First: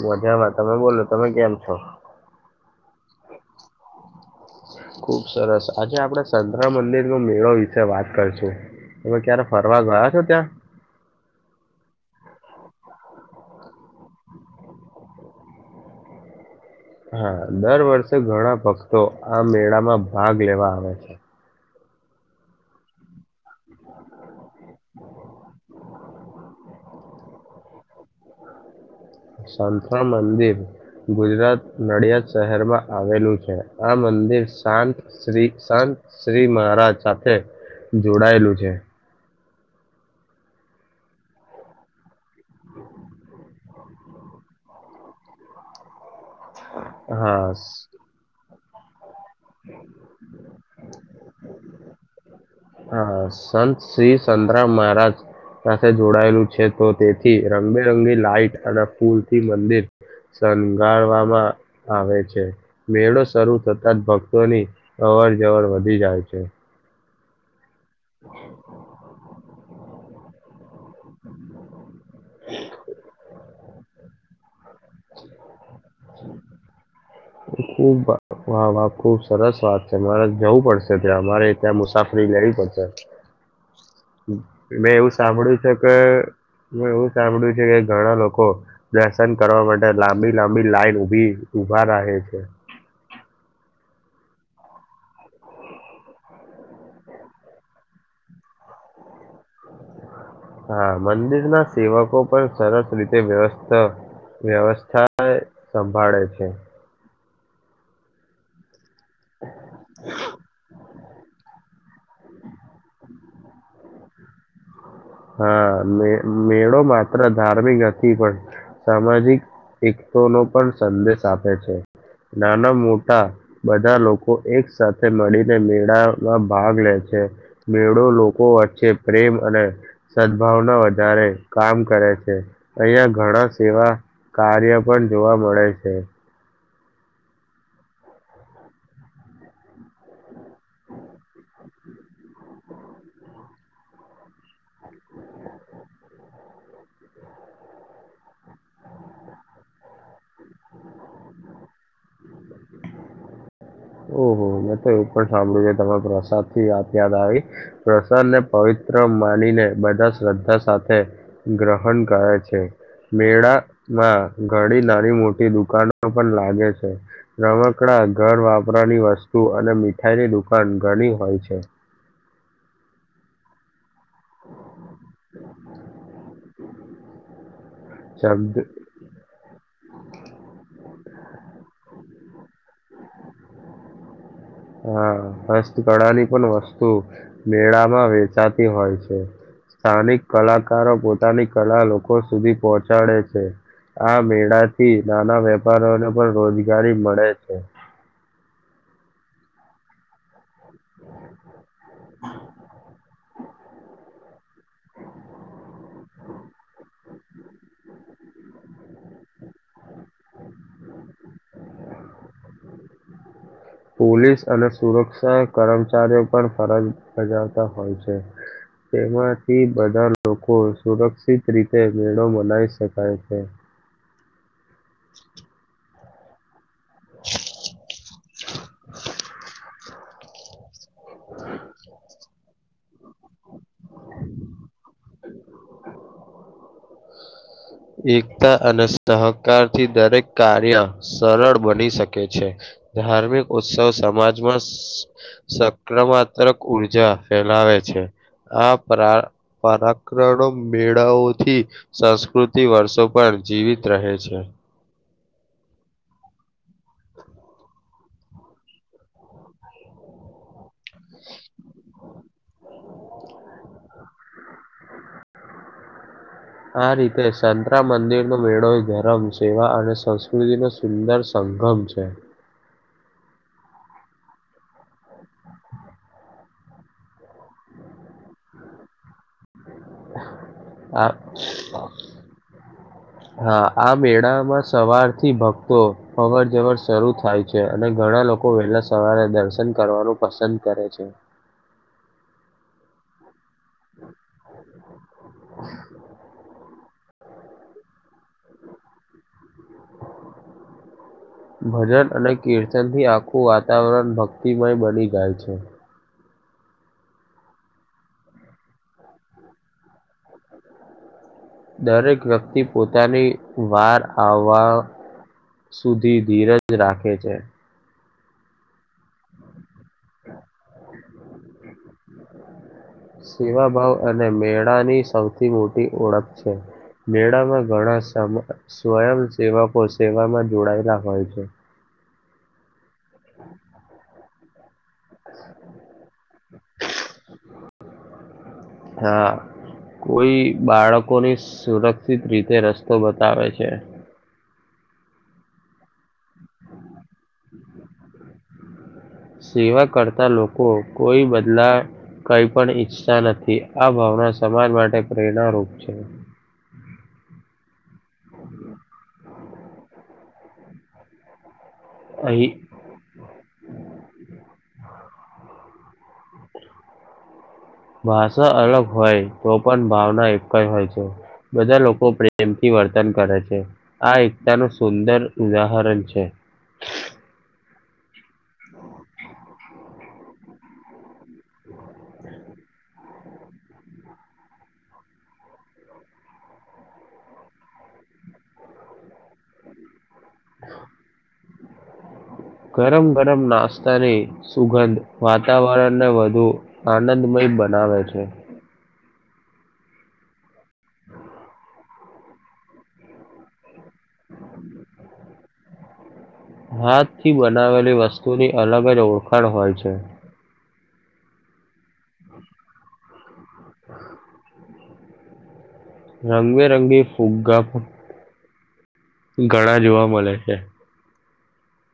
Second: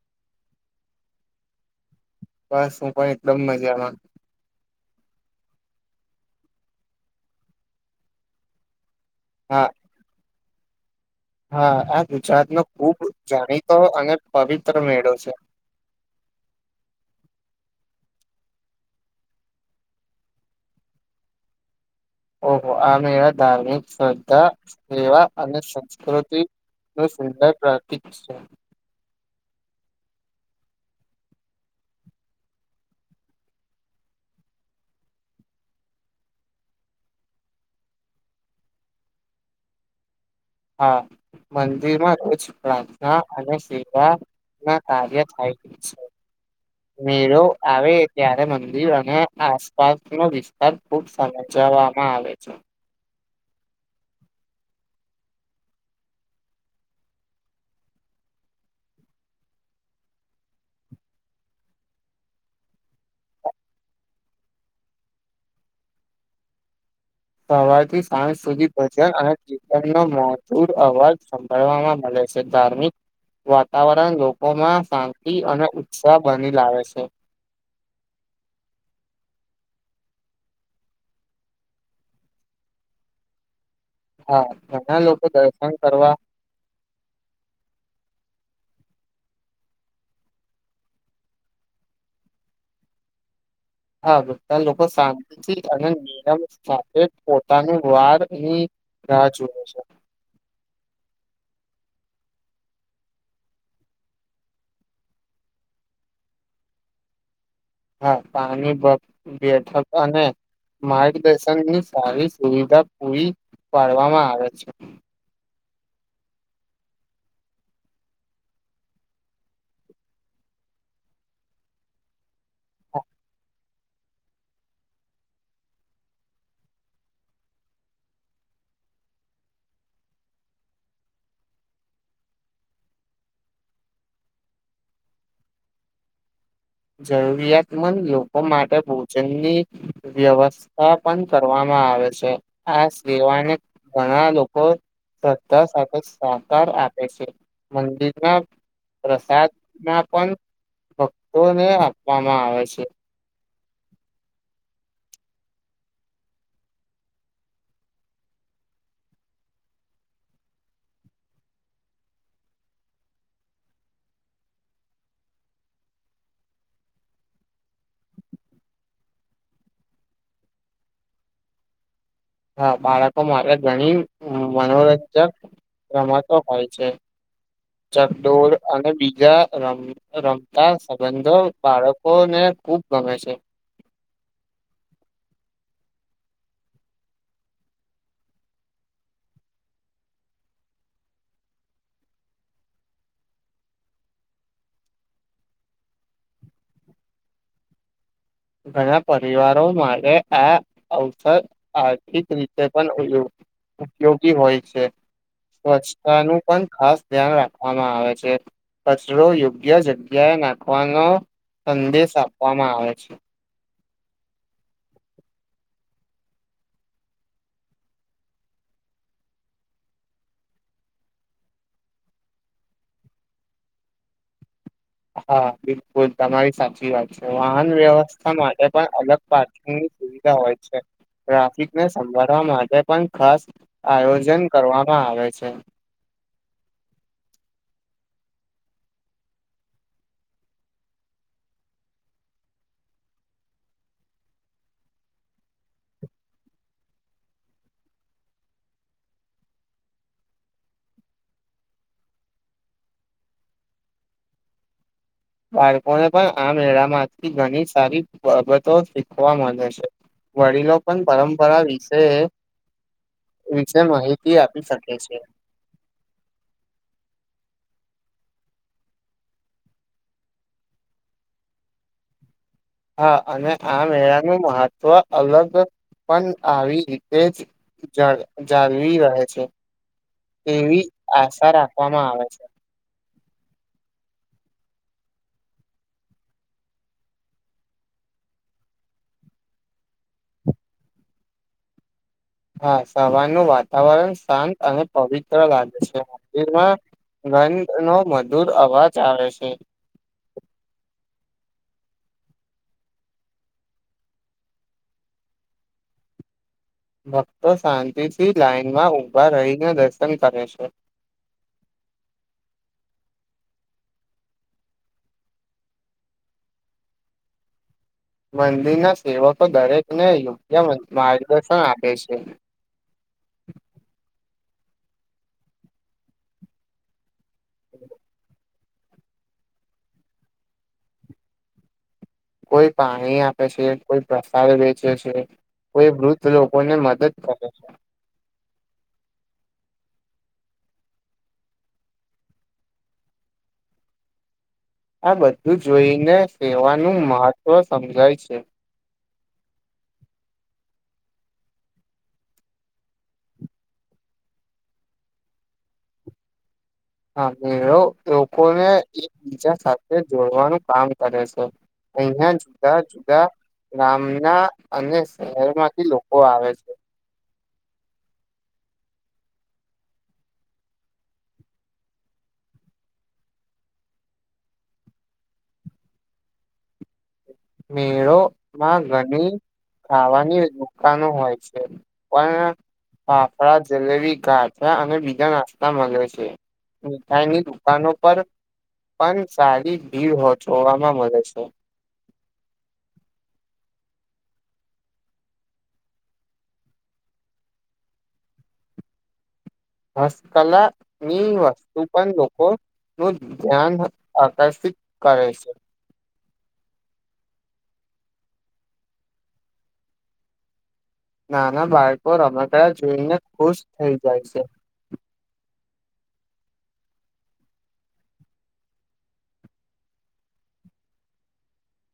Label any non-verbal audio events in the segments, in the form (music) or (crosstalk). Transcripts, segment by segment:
મજામાં તમે બોલો તમે કેમ છો? બસ હું પણ એકદમ મજામાં. ખુબ સરસ આજે આપડે સંતરા મંદિરનો મેળો વિશે વાત કરશું. તમે ક્યારે હા ફરવા ગયા છો ત્યાં? હા આ ગુજરાત નો ખુબ જાણીતો અને પવિત્ર મેળો છે. (inaudible) હા દર વર્ષે ઘણા ભક્તો આ મેળામાં ભાગ લેવા આવે છે. ઓહો આ મેળા ધાર્મિક શ્રદ્ધા સેવા અને સંસ્કૃતિ નું સુંદર પ્રતીક છે. સંતરામ મંદિર ગુજરાત નડિયાદ શહેરમાં આવેલું છે. આ મંદિર મંદિર શાંત શ્રી શાંત શ્રી મહારાજ સાથે જોડાયેલું છે. હા. મંદિરમાં રોજ પ્રાર્થના અને સેવા ના કાર્ય થાય છે. મેળો હા આવે ત્યારે મંદી મંદિર અને આસપાસ નો વિસ્તાર ખુબ શણગાવામાં આવે છે. હા સંત શ્રી સતરામ મહારાજ સાથે જોડાયેલું છે તો તેથી રંગબેરંગી લાઈટ અને ફૂલથી મંદિર શણગારવામાં આવે છે મેળો શરૂ થતા જ ભક્તોની અવર જવર વધી જાય છે. સવાર થી સાંજ સુધી ભજન અને કીતનનો મધુર અવાજ સંભળવામાં ચાલે છે. ધાર્મિક વાતાવરણ લોકોમાં શાંતિ અને ઉત્ ખુબ વાહ વાહ ખુબ સરસ વાત. મારે જવું પડશે ત્યાં અમારે ત્યાં મુસાફરી લેવી પડશે. હા મેં ઘણા એવું લોકો સાંભળ્યું દર્શન છે કે કરવા હું એવું સાંભળ્યું છે કે ઘણા લોકો દર્શન કરવા માટે લાંબી લાંબી લાઈન ઉભી ઉભા રહે છે. હા બધા લોકો શાંતિથી અને નિરમ સાથે પોતાની વાર ની રાહ જોવે છે. હા મંદિર ના સેવકો પણ સરસ રીતે વ્યવસ્થ વ્યવસ્થા સંભાળે છે. હા પાણી પણ બેઠક અને માર્ગદર્શનની સારી સુવિધા પૂરી પાડવામાં આવે છે. હા મે મેળો માત્ર ધાર્મિક નથી પણ સામાજિક એકતા નો પણ સંદેશ આપે છે. નાના મોટા બધા લોકો એક સાથે મળીને મેળામાં ભાગ લે છે. મેળો લોકો વચ્ચે પ્રેમ અને સદભાવના વધારે કામ કરે છે. અહીંયા ઘણા સેવા કાર્ય પર જોવા મળે છે. જરૂરિયાતમંદ લોકો માટે ભોજનની વ્યવસ્થા પણ કરવામાં આવે છે આ સેવાને ઘણા લોકો શ્રદ્ધા સાથે સહકાર આપે છે મંદિરના પ્રસાદ ના પણ ભકતોને આપવામાં આવે છે. ઓહ હો મેં તો એવું પણ સાંભળ્યું છે કે તમ પ્રસાદ થી વાત યાદ આવી પ્રસાદ ને પવિત્ર ત માનીને બધા શ્રદ્ધા સાથે ગ્રહણ કરે છે. મેળામાં ઘડી નાની મોટી દુકાનો પણ લાગે છે રમકડા ઘર વાપરાની વસ્તુ અને મીઠાઈની દુકાન ઘણી હોય છે. હા બાળકો માટે ઘણી મનોરંજક રમતો હોય છે ચક્ક્દોર શબ્દ અને બીજા રમ રમતા સંબંધો બાળકોને ખૂબ ગમે છે. (inaudible) હા હસ્તકળાની પણ વસ્તુ મેળામાં વેચાતી હોય છે. સ્થાનિક કલાકારો પોતાની કલા લોકો સુધી પહોંચાડે છે. આ મેળાથી નાના વેપારીઓને પણ રોજગારી મળે છે. ઘણા પરિવારો માટે આ અવસર આર્થિક રીતે પણ ઉ ઉપયોગી હોય છે. સ્વચ્છતા નું પણ ખાસ ધ્યાન રાખવામાં આવે છે. કચરો યોગ્ય જગ્યાએ નાખવાનો સંદેશ આપવામાં આવે છે. પોલીસ અને સુરક્ષા કર્મચારીઓ પણ ફરજ બજાવતા હોય છે. તેમાંથી બધા લોકો સુરક્ષિત રીતે મેળો મનાવી શકાય છે. (inaudible) હા બિલકુલ તમારી સાચ ચી વાત છે વાહન વ્યવસ્થા માટે પણ અલગ પાર્કિંગની સુવિધા હોય છે. ટ્રાફિક ને સંભાળ વા માટે પણ ખાસ આયોજન કરવામાં આવે છે. (inaudible) એકતા અને સહકાર થી દરેક કાર્ય સરળ બની શકે છે. ધાર્મિક ઉત્સવ સમાજમાં સક્રમાત્તક ઉર્જા ફેલાવે વે છે આ પરા પરાક્રડો મેળાઓથી સંસ્કૃત થી વર્ષો પણ જીવિત રહે છે. બાળકોને પણ આ મેળામાંથી ઘણી સારી બાબતો શીખવા મળે છે. વડીલો પણ પરંપરા વિસે એ વિશે માહિતી આપી શકે છે. આ રીતે સંતરામ મંદિર નો મેળો ધરમ, સેવા અને સંસ્કૃતિ નો સુંદર સ સંગમ છે. હા અને આ મેળાનું મહત્વ અલગ પણ આવી રીતે જ જાડ જાળવી રહે છે. એવી આ આશા રાખવામાં આવે છે.. હા આ મેળામાં સવારથી ભક્તો અવર જવર શરૂ થાય છે અને ઘણા ઘણા લોકો વહેલા સવારે દર્શન કરવાનું પસંદ કરે છે. (inaudible) હા સવારનું વાતાવરણ શાંત અને પવિત્ર લાગે છે મંદિરમાં ઘંટનો મધુર અવાજ આવે છે. ભજન અને કીર્તનથી આખું વાતાવરણ ભક્તિમય બની જાય છે. ભક્તો શાંતિથી લાાઈનમાં ઊભા રહીને દર્શન કરે છે. દરેક વ્યક્તિ પોતાની વાર આવવા સુધી ધીરજ રાખે છે. મંદિરના સેવકો દરેકને યોગ્ય મ માર્ગદર્શન આપે છે. સેવાભાવ અને મેળાની સૌથી મોટી ઓળખ છે મે ળામાં ઘણા સમ સ્વયંસેવકો સેવામાં જોડાયેલા હોય છે. કોઈ પાણી આપે છે, કોઈ પ્રસાદ વે ચે છે, કોઈ વૃદ્ધ લોકોને મદદ કરે છે. હા કોઈ બાળકોની સુરક્ષિત રીતે રસ્તો બતાવે છે. આ બધું જોઈને સેવાનું મહત્ત્વ સમજાય છે. સેવા કરતા લોકો કોઈ બદલા. કઈ પણ ઈચ્છતા નથી આ ભાવના સમાજ માટે પ્રેરણા રૂપ છે. હા મેળો લોકોને એકબીજા સાથે જોડવાનું કામ કરે છે. અહિયાં અહીં જુદા જુદા ગામના. અને શહેર માંથી લોકો આવે છે. ભાષા અલગ હોય તો પણ ભાવના એક જ હોય છે. બધા લોકો પ્રેમથી વર્તન કરે છે, આ એકતાનું સુંદર ઉદાહરણ છે. (inaudible) મેળો માં ઘણી ખાવાની દુકાનો હોય છે. પણ ફાફડા, જલેબી, ગાંઠ્યા અને બીજા નાસ્તા મલે છે. મીઠાઈની દુકાનો પર પણ સારી ભીડ હોતી જોવામાં મળે છે. ગરમ-ગરમ નાસ્તાની સુગંધ વાતાવરણને વધુ આનંદ. મય બનાવે છે. હસ્તકલા ની વસ્તુ પણ લોકો નું ધ્યાન. આકર્ષિત કરે છે. હાથ થી બનાવેલી વસ્તુની અલગ જ ઓળખાણ હોય છે. નાના બાળકો રમકડા જોઈને ખુશ થઈ જાય છે. રંગબેરંગી ફુગ્ગા પ ઘણા જોવા મળે છે.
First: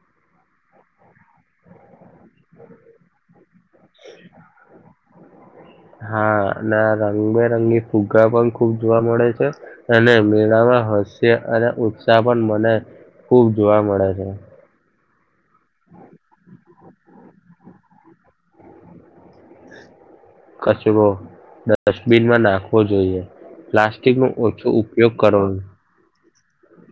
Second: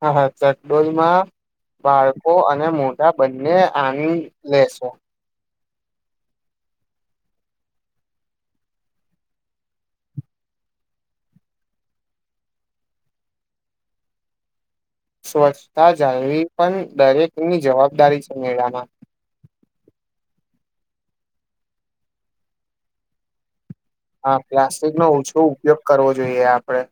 હા હા ચકડોળમા. બાળકો અને મોટા બંને આનંદ લેશે. હા અને રંગબેરંગી ફુગા પણ ખુબ જોવા મળે છે અને મેળામાં. હાસ્ય અને ઉત્સાહ પણ મને ખૂબ જોવા મળે છે. સ્વચ્છતા જાળવી પણ દરેકની જવાબદારી છે મેળામાં. કચરો ડસ્ટબિનમાં નાખવો જોઈએ. પ્લાસ્ટિકનો હા ઓછો પ્લાસ્ટિક નો ઉપયોગ ઓછો કરવો ઉપયોગ કરવો જોઈએ આપડે.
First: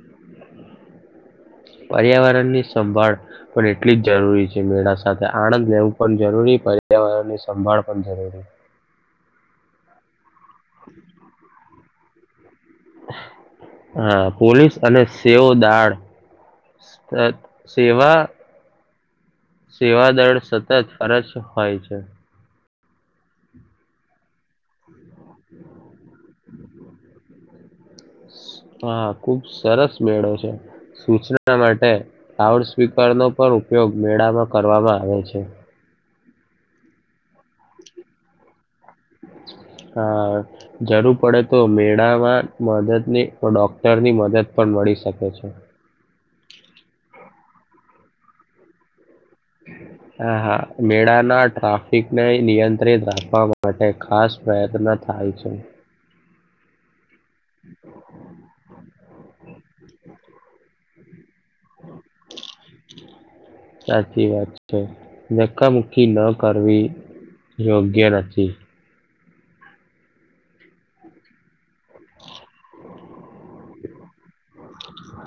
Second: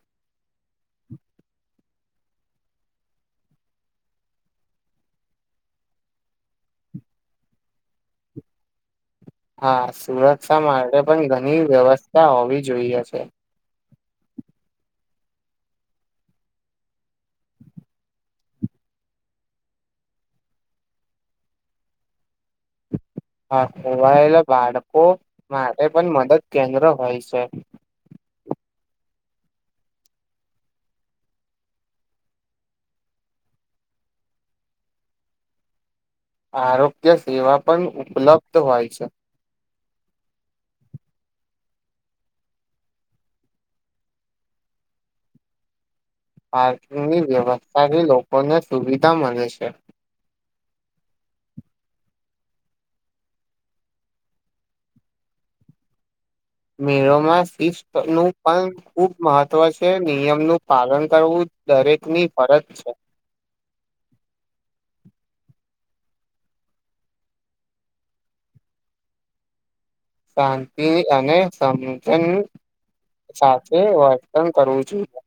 પર્યાવરણની સંભાળ પણ એટલી જ જરૂરી છે મેળા સાથે આનંદ લેવું પણ જરૂરી. હોય પર્યાવરણ ની સંભાળ પણ જરૂરી. (inaudible) હા સુરક્ષા માટે પણ ઘણી વ્યવસ્થા હોવી જોઈએ છે. હા પોલીસ અને સેવ દાળ અ સેવા. સેવાદળ સતત ફરજ હોય છે. હા ખોવાયેલા બાળકો માટે પણ મદદ કેન્દ્ર હોય છે. હા ખુબ સરસ મેળો છે. સૂચના માટે લાઉડ સ્પીકરનો પણ ઉપયોગ મેળામાં કરવામાં આવે છે. આરોગ્ય સેવા પણ ઉપલબ્ધ. હોય છે. હા જર પડે તો મેળામાં મદદની ડોક્ટરની મદદ પણ મળી શકે છે. પાર્કિંગની વ્યવસ્થાથી લોકોને સુવિધા મળે છે. હા હા મેળાના ટ્રાફિકને નિયંત્રિત રાખવા માટે ખાસ પ્રયત્ન થાય છે. મેળોમાં શિસ્ત નું પણ ખુબ મહત્વ છે નિયમ નું પાલન. કરવું દરેકની ફરજ છે. સાચી વાત છે. નકામુખકી ન કરવી યોગ્ય નથી. શાંતિ અને સમથન. સાથે વર્તન કરવું જોઈએ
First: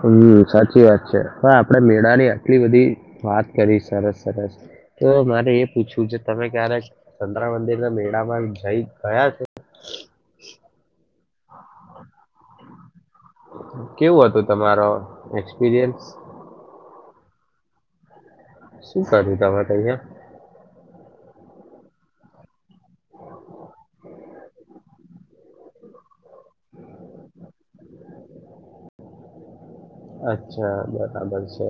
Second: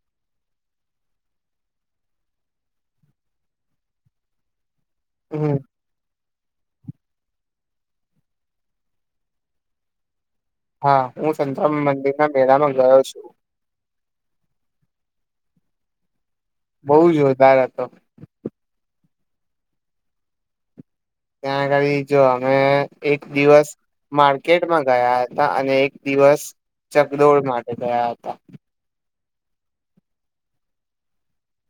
હમ સાચી વાત છે હ આપડે મેળાની આટલી બધી વાત કરી સરસ સરસ તો મારે હમ એ પૂછવું છે તમે ક્યારેક ચંદ્ર મંદિરના મેળામાં જઈ ગયા છે હા હું સંતરામ મંદિર ના મેળામાં ગયો છું કેવું હતું તમારો એક્સપિરિયન્સ બઉુ જો વધધાર હતો શું કર્યું તમા અહયા ત્યાંગ જો અમે એક દિવસ માર્કેટમાં ગયા હતા અને એક દિવસ ચગદોડ માટે ગયા હતા અચ્છા બરાબર છે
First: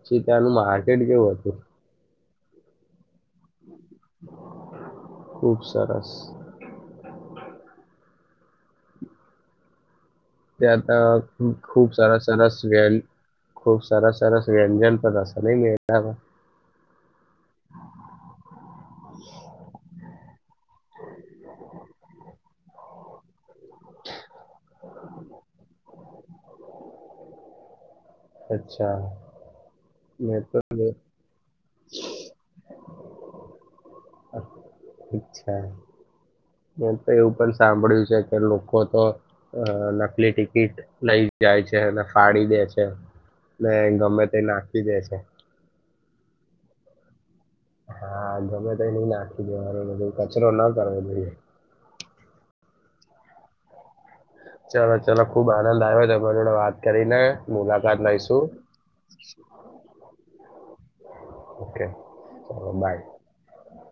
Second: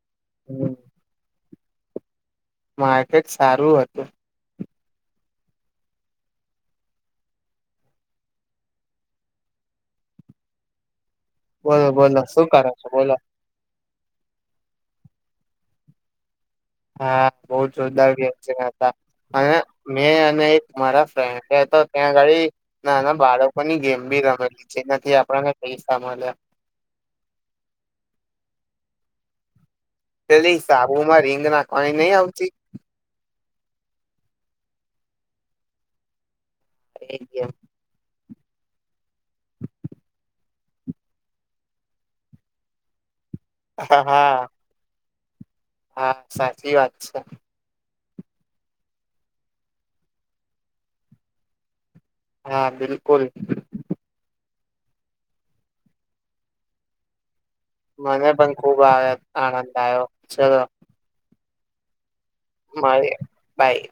પછી ત્યાનું માર્કેટ કેવું હતું માર્કેટ સારું હતું ખુબ સરસ તે આતા બોલો ખુબ સાર બોલો શું સરસ કરો વ્ય છો બોલો ખૂબ સાર સરસ વ્યંજન પણ ન મે હા બહદાર છે હતા અને મે એક મારા ફ્રેન્ડ તો ત્યાં ગાળ નાના બાળકોની ગેમ બી રમેલી છે એ આપ ક સામાલ અચ્છા. મેં પેલી તો સાબુ માં રીંગ ના કઈ નહ આવતી. અચ્છા મે તો એ એવું ગેમ પણ સાંભળ્યું છે. લોકો તો અ નકલી ટિકિટ લઈ જાય છે અને ફાડી દે છે. ના હા ગમે તે એ હા નાખી દે છે. હા સાચી વાત છે. હા ગમે તો એ નઈ નાખી દે મારો બધું કચરો ના કરવો જોઈએ. હા બિલકુલ. ચલો ચલોો ખુબ આનંદ આવે્યો તમારી જોડે વાત કરીને. મુલાકાત મને લઈશું પણ ખુબ આનંદ આવ્યો ચલો. ઓકે. ચલો બાય મળ બાય.